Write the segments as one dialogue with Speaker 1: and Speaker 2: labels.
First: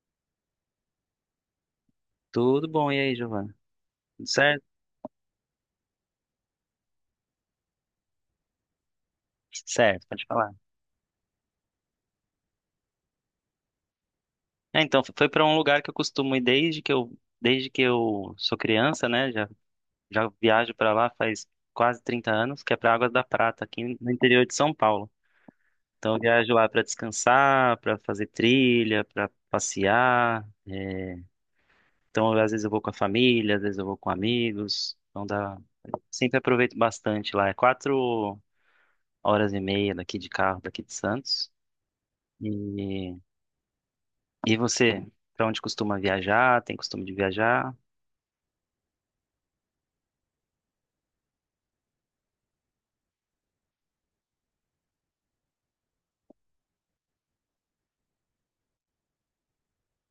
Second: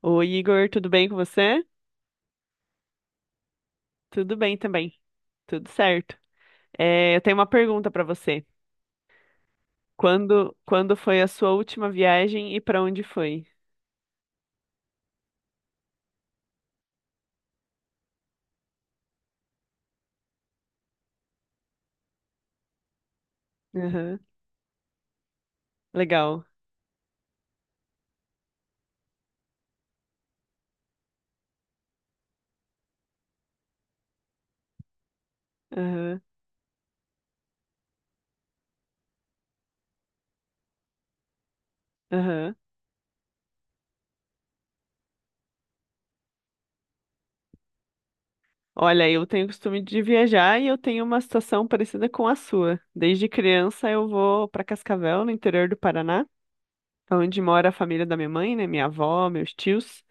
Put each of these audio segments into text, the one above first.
Speaker 1: Oi, Igor, tudo bem com você?
Speaker 2: Tudo bom, e aí, Giovana? Tudo
Speaker 1: Tudo bem
Speaker 2: certo?
Speaker 1: também, tudo certo. É, eu tenho uma pergunta para você.
Speaker 2: Certo, pode falar.
Speaker 1: Quando foi a sua última viagem e para onde foi?
Speaker 2: É, então, foi para um lugar que eu costumo ir desde que eu sou criança, né? Já viajo para lá faz quase 30 anos, que é para Águas da Prata, aqui no
Speaker 1: Aham,
Speaker 2: interior de São Paulo. Então, eu
Speaker 1: legal.
Speaker 2: viajo lá para descansar, para fazer trilha, para passear. Então, às vezes eu vou com a família, às vezes eu vou com amigos.
Speaker 1: Aham,
Speaker 2: Sempre aproveito bastante lá. É 4 horas e meia daqui de carro, daqui de Santos.
Speaker 1: aham.
Speaker 2: E E você, para onde costuma viajar? Tem costume de viajar?
Speaker 1: Olha, eu tenho costume de viajar e eu tenho uma situação parecida com a sua. Desde criança eu vou para Cascavel, no interior do Paraná, onde mora a família da minha mãe, né? Minha avó, meus tios.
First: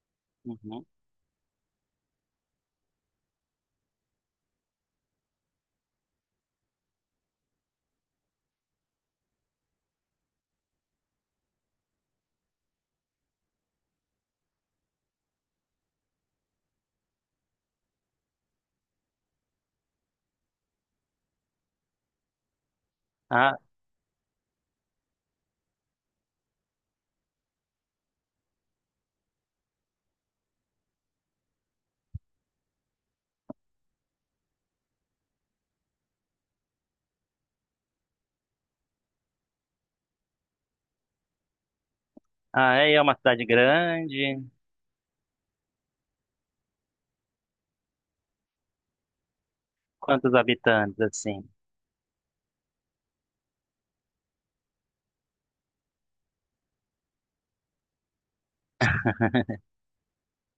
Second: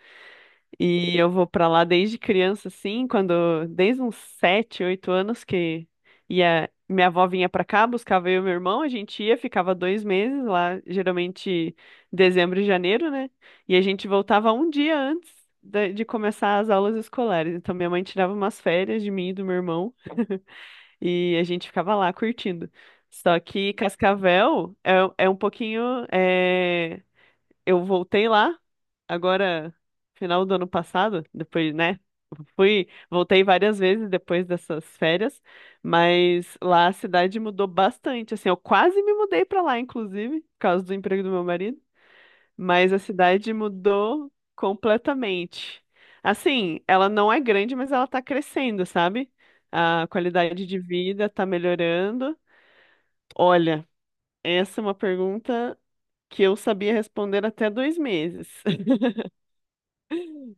Speaker 2: Uhum.
Speaker 1: E eu vou pra lá desde criança, assim, desde uns 7, 8 anos que ia, minha avó vinha pra cá, buscava eu e meu irmão, a gente ia, ficava 2 meses lá, geralmente dezembro e janeiro, né? E a gente voltava um dia antes de começar as aulas escolares. Então minha mãe tirava umas férias de mim e do meu irmão e a gente ficava lá curtindo. Só
Speaker 2: Ah,
Speaker 1: que Cascavel é um pouquinho eh, eu voltei lá, agora, final do ano passado, depois, né? Fui, voltei várias vezes depois dessas férias, mas lá a cidade mudou bastante, assim, eu quase me mudei pra lá, inclusive, por causa do emprego do meu marido,
Speaker 2: ah, é,
Speaker 1: mas a
Speaker 2: é uma cidade
Speaker 1: cidade mudou
Speaker 2: grande.
Speaker 1: completamente. Assim, ela não é grande, mas ela tá crescendo, sabe? A
Speaker 2: Quantos
Speaker 1: qualidade de
Speaker 2: habitantes,
Speaker 1: vida tá
Speaker 2: assim?
Speaker 1: melhorando. Olha, essa é uma pergunta que eu sabia responder até 2 meses.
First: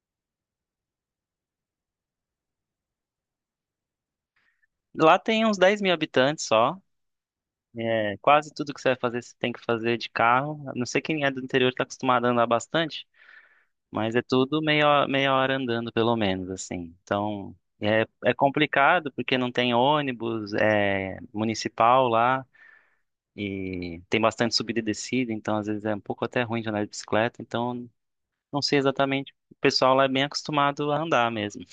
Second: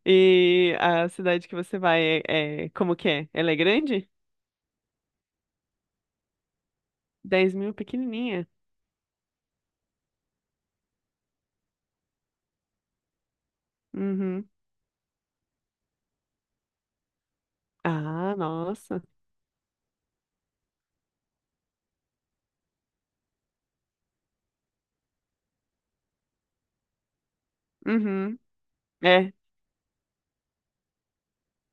Speaker 1: E a cidade que você vai como que é? Ela é grande?
Speaker 2: Lá tem uns 10 mil habitantes só.
Speaker 1: 10 mil,
Speaker 2: É,
Speaker 1: pequenininha.
Speaker 2: quase tudo que você vai fazer, você tem que fazer de carro. A não sei quem é do interior está acostumado a andar bastante, mas é
Speaker 1: Uhum.
Speaker 2: tudo meia hora andando, pelo menos, assim. Então, é, é
Speaker 1: Ah, nossa.
Speaker 2: complicado porque não tem ônibus, é municipal lá. E tem bastante subida e descida, então às vezes é um pouco até ruim de andar de bicicleta. Então
Speaker 1: Uhum.
Speaker 2: não sei exatamente.
Speaker 1: É.
Speaker 2: O pessoal lá é bem acostumado a andar mesmo.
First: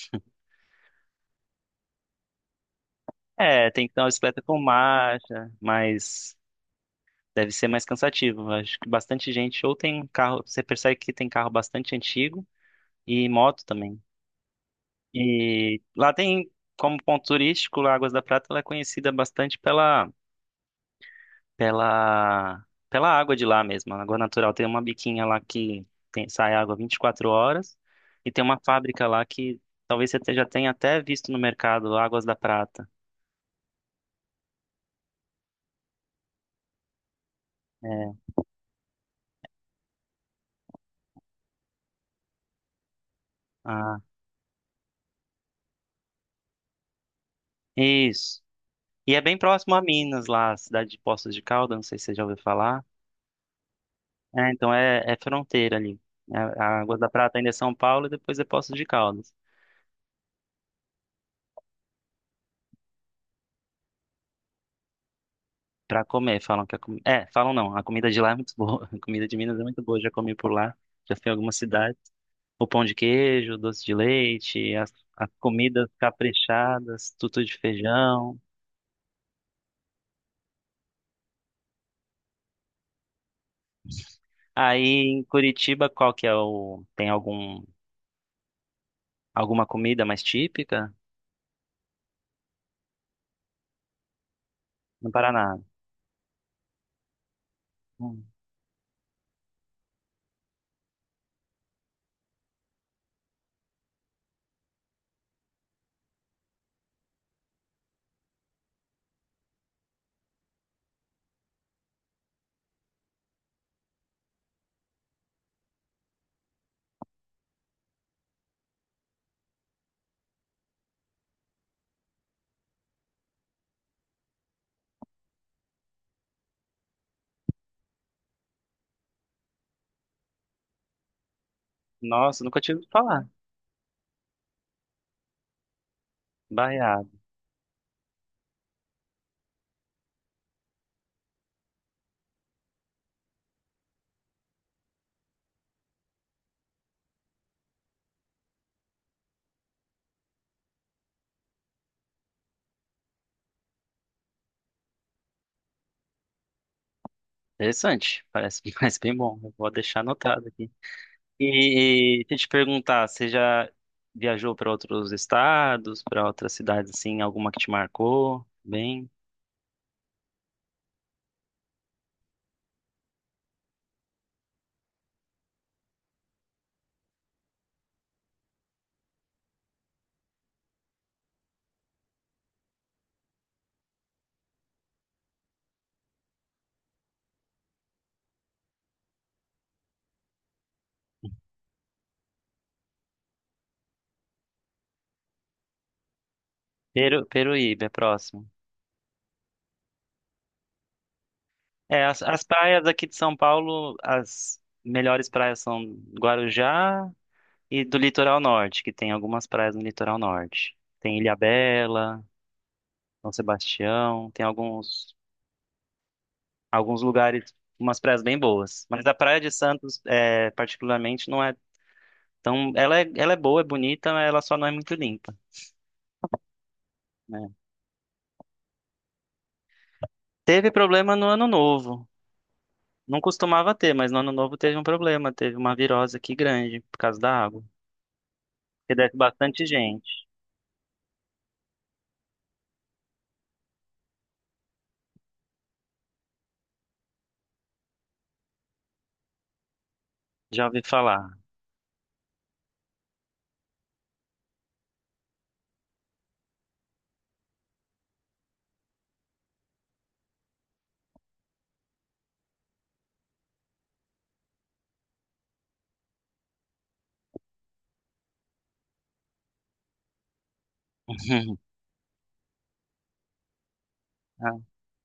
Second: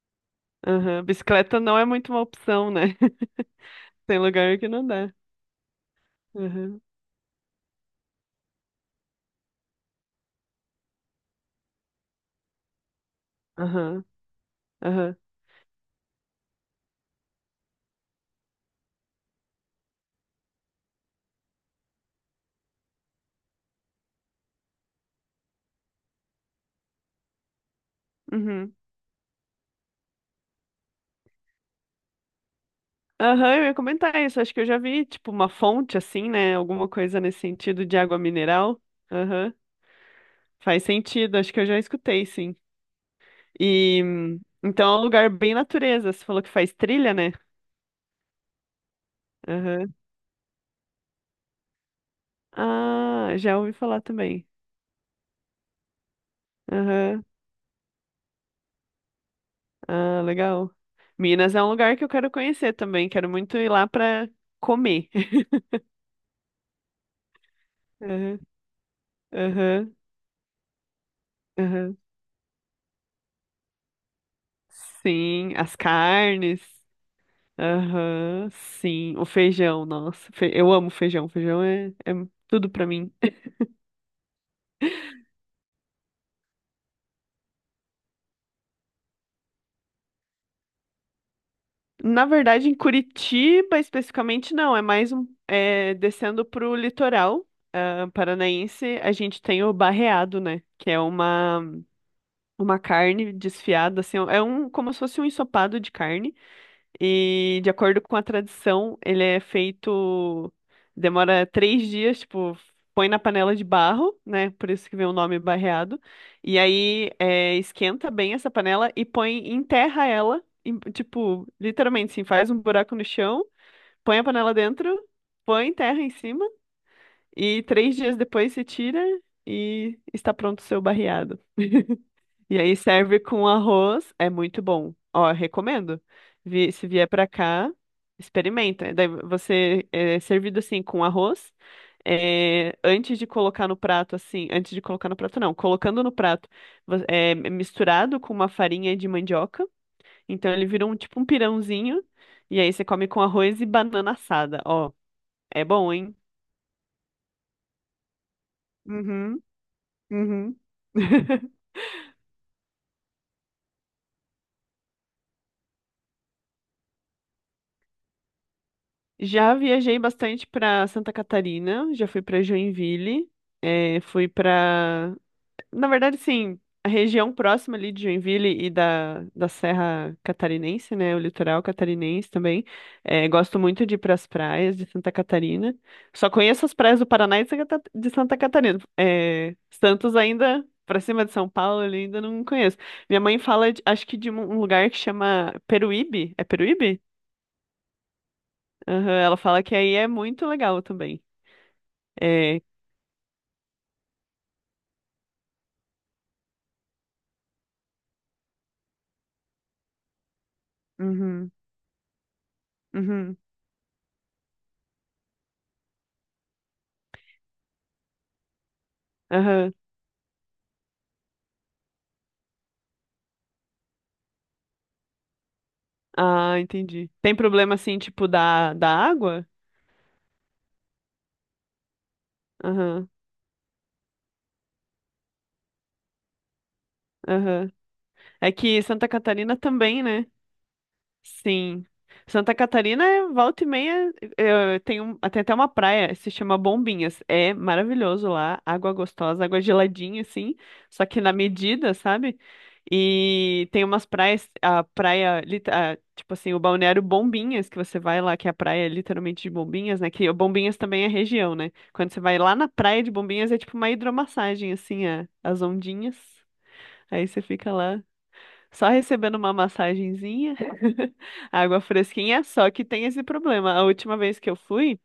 Speaker 1: Uhum. Bicicleta não é muito uma opção, né?
Speaker 2: É, tem que ter uma
Speaker 1: Tem
Speaker 2: bicicleta
Speaker 1: lugar
Speaker 2: com
Speaker 1: que não dá.
Speaker 2: marcha, mas
Speaker 1: Aham,
Speaker 2: deve ser mais cansativo. Acho que bastante gente ou tem carro, você percebe que tem carro bastante antigo e moto também.
Speaker 1: aham, aham,
Speaker 2: E lá tem, como ponto turístico, lá Águas da Prata, ela é conhecida bastante pela pela água de lá mesmo. A água natural tem uma biquinha lá que tem, sai água 24 horas e tem uma
Speaker 1: uhum.
Speaker 2: fábrica lá que talvez você já tenha até visto no mercado, Águas da Prata.
Speaker 1: Aham, eu ia comentar isso. Acho que eu já vi, tipo, uma fonte assim, né? Alguma coisa nesse sentido de
Speaker 2: É.
Speaker 1: água mineral. Aham, faz sentido. Acho que eu já escutei, sim.
Speaker 2: Ah,
Speaker 1: E então é um lugar bem natureza. Você falou que faz trilha, né?
Speaker 2: isso. E é bem próximo a Minas, lá, a cidade de Poços de Caldas, não sei se você já ouviu falar.
Speaker 1: Ah, já ouvi falar também.
Speaker 2: É, então é, é fronteira ali. É, a Água da
Speaker 1: Aham.
Speaker 2: Prata ainda é São Paulo e depois é Poços de Caldas.
Speaker 1: Ah, legal. Minas é um lugar que eu quero conhecer também. Quero muito ir lá pra comer.
Speaker 2: Pra comer, falam que a comida. É, falam não, a comida de lá é
Speaker 1: Aham,
Speaker 2: muito boa. A comida de Minas é muito
Speaker 1: aham,
Speaker 2: boa, já comi por lá, já fui em algumas
Speaker 1: aham.
Speaker 2: cidades. O pão de queijo, o doce de leite, as
Speaker 1: Sim, as
Speaker 2: comidas
Speaker 1: carnes.
Speaker 2: caprichadas, tutu de feijão.
Speaker 1: Aham, sim. O feijão, nossa. Eu amo feijão. Feijão é tudo pra mim.
Speaker 2: Aí em Curitiba, qual que é o. Tem alguma comida mais típica?
Speaker 1: Na verdade, em Curitiba especificamente não, é
Speaker 2: No
Speaker 1: mais um
Speaker 2: Paraná.
Speaker 1: descendo para o litoral
Speaker 2: Hum.
Speaker 1: paranaense, a gente tem o Barreado, né? Que é uma carne desfiada, assim, é um como se fosse um ensopado de carne. E de acordo com a tradição, ele é feito, demora 3 dias, tipo, põe na panela de barro, né? Por isso que vem o nome barreado. E aí esquenta bem essa panela e põe, enterra ela, tipo, literalmente, assim, faz um buraco no chão, põe a panela dentro, põe terra em cima e 3 dias depois se tira e está pronto o seu barreado.
Speaker 2: Nossa,
Speaker 1: E
Speaker 2: nunca tinha
Speaker 1: aí
Speaker 2: ouvido
Speaker 1: serve
Speaker 2: falar.
Speaker 1: com arroz, é muito bom. Ó, recomendo. Se vier
Speaker 2: Baiado.
Speaker 1: pra cá, experimenta. Daí você é servido assim com arroz. Antes de colocar no prato, assim, antes de colocar no prato, não, colocando no prato, é misturado com uma farinha de mandioca. Então ele vira um tipo um pirãozinho. E aí você come com arroz e banana assada. Ó, é bom, hein?
Speaker 2: Interessante. Parece, parece bem bom.
Speaker 1: Uhum,
Speaker 2: Eu vou deixar anotado
Speaker 1: uhum.
Speaker 2: aqui. E deixa eu te perguntar, você já viajou para outros estados, para outras cidades assim, alguma que te marcou? Bem,
Speaker 1: Já viajei bastante para Santa Catarina, já fui para Joinville, fui para, na verdade, sim, a região próxima ali de Joinville e da Serra Catarinense, né, o litoral catarinense também. Gosto muito de ir para as praias de Santa Catarina. Só conheço as praias do Paraná e de de Santa Catarina. Santos ainda para cima de São Paulo, ali ainda não conheço. Minha mãe fala, acho que de um lugar que chama Peruíbe. É Peruíbe?
Speaker 2: Peru, Peruíbe é próximo.
Speaker 1: Aham, ela fala que aí é muito legal também.
Speaker 2: É, as
Speaker 1: É.
Speaker 2: praias aqui de São Paulo, as melhores praias são Guarujá e do litoral norte, que tem algumas praias no litoral norte. Tem
Speaker 1: Uhum,
Speaker 2: Ilhabela, São
Speaker 1: uhum,
Speaker 2: Sebastião, tem alguns lugares, umas praias bem boas. Mas a Praia de
Speaker 1: aham.
Speaker 2: Santos, é, particularmente, não é tão. Ela é boa, é bonita, mas ela só não é muito limpa,
Speaker 1: Ah, entendi. Tem
Speaker 2: né?
Speaker 1: problema assim, tipo, da água?
Speaker 2: Teve problema no Ano Novo.
Speaker 1: Aham,
Speaker 2: Não costumava ter, mas no Ano Novo teve um problema. Teve uma virose aqui grande por causa da água.
Speaker 1: aham. É que
Speaker 2: Que
Speaker 1: Santa
Speaker 2: desce
Speaker 1: Catarina
Speaker 2: bastante
Speaker 1: também,
Speaker 2: gente.
Speaker 1: né? Sim. Santa Catarina, é volta e meia, tem até uma praia, se chama Bombinhas. É maravilhoso lá, água gostosa, água geladinha, assim,
Speaker 2: Já ouvi
Speaker 1: só que
Speaker 2: falar.
Speaker 1: na medida, sabe? E tem umas praias, a praia, a, tipo assim, o balneário Bombinhas, que você vai lá, que é a praia literalmente de Bombinhas, né? Que o Bombinhas também é região, né? Quando você vai lá na praia de Bombinhas, é tipo uma hidromassagem, assim, as ondinhas. Aí você fica lá. Só recebendo uma massagenzinha, água fresquinha, só que tem esse problema. A última vez que
Speaker 2: Ah,
Speaker 1: eu fui,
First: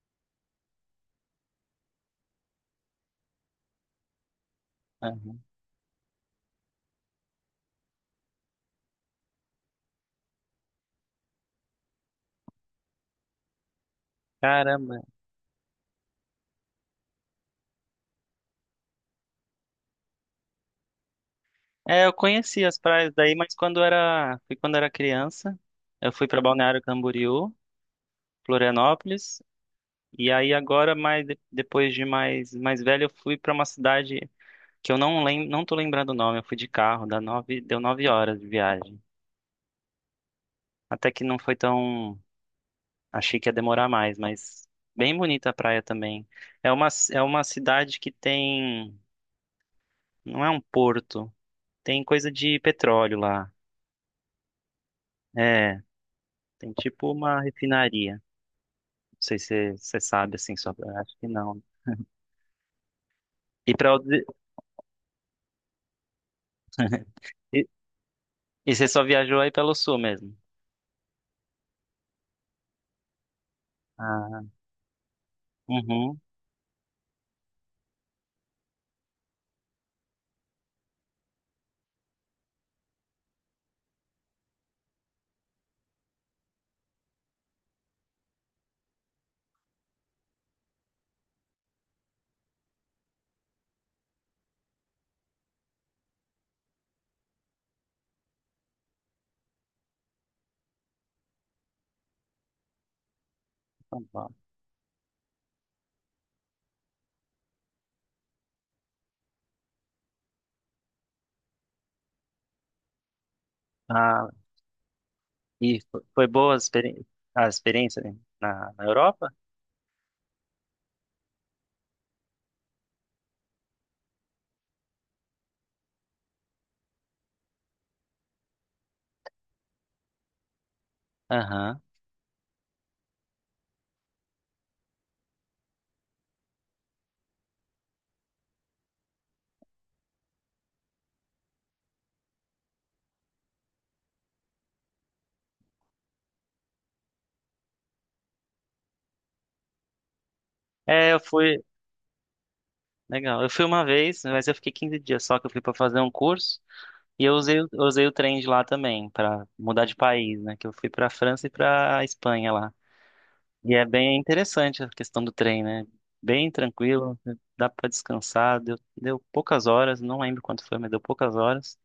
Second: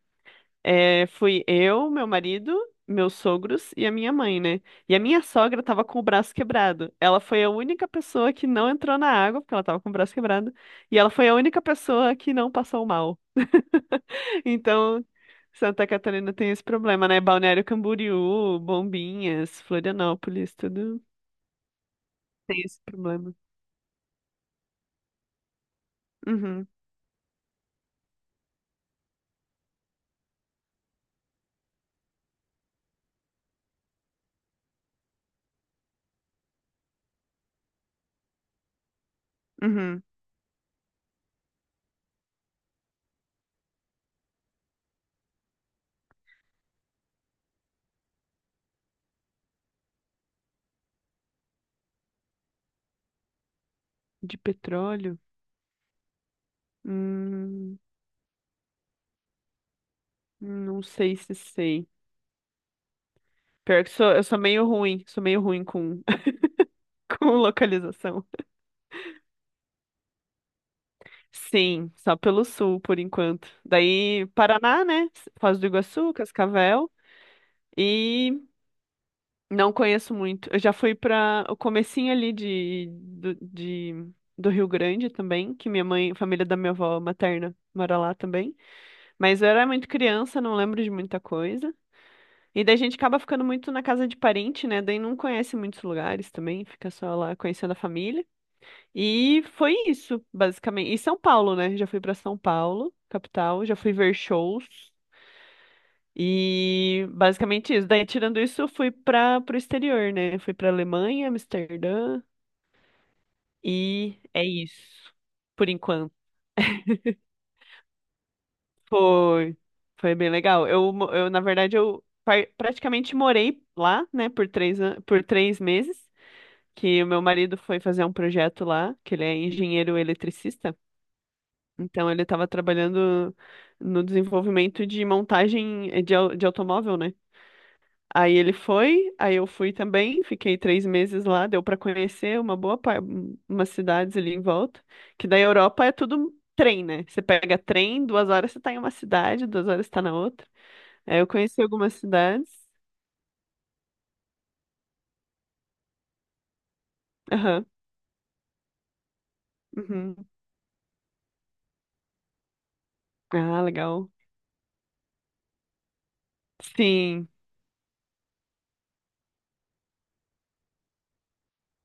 Speaker 1: fui eu, meu marido, meus sogros e a minha mãe, né? E a minha
Speaker 2: ah.
Speaker 1: sogra tava com o braço quebrado. Ela foi a única pessoa que não entrou na água, porque ela tava com o braço quebrado, e ela foi a única pessoa que não passou mal.
Speaker 2: Caramba.
Speaker 1: Então, Santa Catarina tem esse problema, né? Balneário Camboriú, Bombinhas, Florianópolis, tudo
Speaker 2: É, eu
Speaker 1: tem
Speaker 2: conheci as
Speaker 1: esse
Speaker 2: praias
Speaker 1: problema.
Speaker 2: daí, mas quando era, foi quando era criança, eu fui para
Speaker 1: Uhum,
Speaker 2: Balneário Camboriú, Florianópolis. E aí agora, mais depois de mais velho, eu fui para uma cidade que eu não tô lembrando o nome. Eu fui de carro, deu 9 horas de viagem.
Speaker 1: uhum.
Speaker 2: Até que não foi tão, achei que ia demorar mais, mas bem bonita a praia também. É uma cidade que tem, não é um porto, tem coisa de petróleo lá.
Speaker 1: De petróleo.
Speaker 2: É, tem tipo uma
Speaker 1: Hum,
Speaker 2: refinaria. Não sei se você sabe assim, só
Speaker 1: não sei
Speaker 2: acho que
Speaker 1: se
Speaker 2: não.
Speaker 1: sei.
Speaker 2: E
Speaker 1: Pior
Speaker 2: para
Speaker 1: que sou, eu sou meio ruim com, com
Speaker 2: e,
Speaker 1: localização.
Speaker 2: e você só viajou aí pelo sul mesmo.
Speaker 1: Sim, só pelo sul, por enquanto. Daí,
Speaker 2: Ah,
Speaker 1: Paraná, né? Foz do Iguaçu,
Speaker 2: uhum.
Speaker 1: Cascavel. E não conheço muito. Eu já fui para o comecinho ali do Rio Grande também, que minha mãe, a família da minha avó materna mora lá também. Mas eu era muito criança, não lembro de muita coisa. E daí a gente acaba ficando muito na casa de parente, né? Daí não conhece muitos lugares também, fica só lá conhecendo a família. E foi isso, basicamente. E São Paulo, né? Já fui pra São Paulo, capital, já fui ver shows. E basicamente isso. Daí, tirando isso, eu fui para pro exterior, né? Fui pra Alemanha, Amsterdã. E
Speaker 2: Ah,
Speaker 1: é isso, por
Speaker 2: e
Speaker 1: enquanto.
Speaker 2: foi boa a experiência, né, na, na Europa?
Speaker 1: Foi, foi bem legal. Eu na verdade, eu praticamente morei lá, né, por 3 meses. Que o meu marido foi fazer um projeto lá, que ele é engenheiro eletricista.
Speaker 2: Aham.
Speaker 1: Então ele estava trabalhando no desenvolvimento de montagem de automóvel, né? Aí ele foi, aí eu fui também, fiquei 3 meses lá, deu para conhecer umas cidades ali em volta, que da Europa é tudo trem, né? Você pega trem, 2 horas você tá em uma cidade, 2 horas você tá na outra.
Speaker 2: É,
Speaker 1: Aí
Speaker 2: eu
Speaker 1: eu
Speaker 2: fui.
Speaker 1: conheci algumas cidades.
Speaker 2: Legal. Eu fui uma vez, mas eu fiquei 15 dias só que eu fui para fazer um curso. E
Speaker 1: Aham.
Speaker 2: eu usei o trem de lá também, para mudar de
Speaker 1: Uhum.
Speaker 2: país, né? Que eu fui para França e para Espanha lá.
Speaker 1: Ah,
Speaker 2: E é
Speaker 1: legal.
Speaker 2: bem interessante a questão do trem, né? Bem tranquilo,
Speaker 1: Sim.
Speaker 2: dá para descansar. Deu poucas horas, não lembro quanto foi, mas deu poucas horas.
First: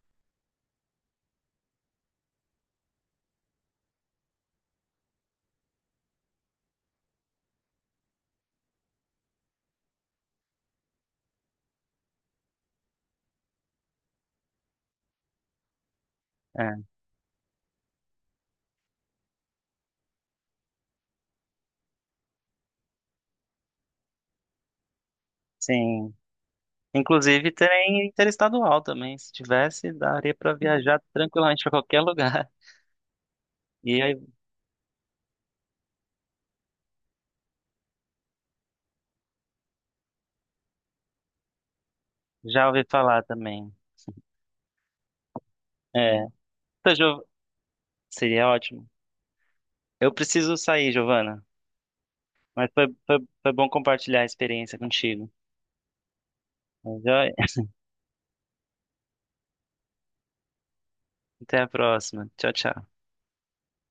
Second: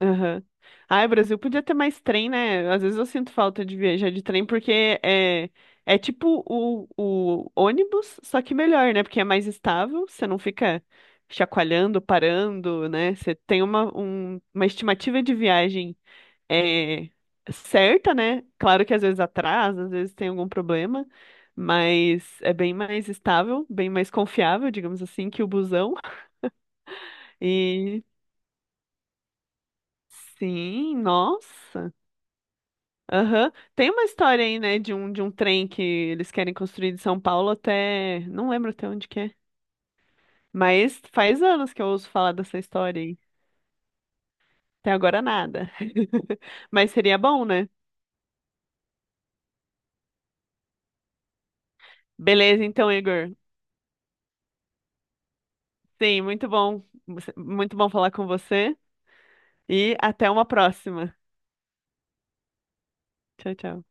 Speaker 1: Aham. Ai, o Brasil podia ter mais trem, né? Às vezes eu sinto falta de viajar de trem, porque é tipo o ônibus, só que melhor, né? Porque é mais estável, você não fica chacoalhando, parando, né? Você tem uma estimativa de viagem
Speaker 2: É,
Speaker 1: é, certa, né? Claro que às vezes atrasa, às vezes tem algum problema, mas é bem mais estável, bem mais confiável, digamos assim, que o busão.
Speaker 2: sim. Inclusive,
Speaker 1: E
Speaker 2: trem interestadual também. Se tivesse, daria para
Speaker 1: sim,
Speaker 2: viajar tranquilamente para
Speaker 1: nossa.
Speaker 2: qualquer lugar.
Speaker 1: Aham. Tem
Speaker 2: E
Speaker 1: uma
Speaker 2: aí,
Speaker 1: história aí, né, de um trem que eles querem construir de São Paulo até. Não lembro até onde que é. Mas faz anos que eu ouço falar dessa
Speaker 2: já ouvi
Speaker 1: história aí.
Speaker 2: falar também.
Speaker 1: Até agora nada.
Speaker 2: É.
Speaker 1: Mas
Speaker 2: Então,
Speaker 1: seria
Speaker 2: Giov...
Speaker 1: bom, né?
Speaker 2: Seria ótimo. Eu preciso sair, Giovana.
Speaker 1: Beleza,
Speaker 2: Mas
Speaker 1: então, Igor.
Speaker 2: foi bom compartilhar a experiência contigo.
Speaker 1: Sim, muito bom.
Speaker 2: Mas, ó,
Speaker 1: Muito bom falar com você. E até uma próxima.
Speaker 2: até a próxima. Tchau, tchau.
Speaker 1: Tchau, tchau.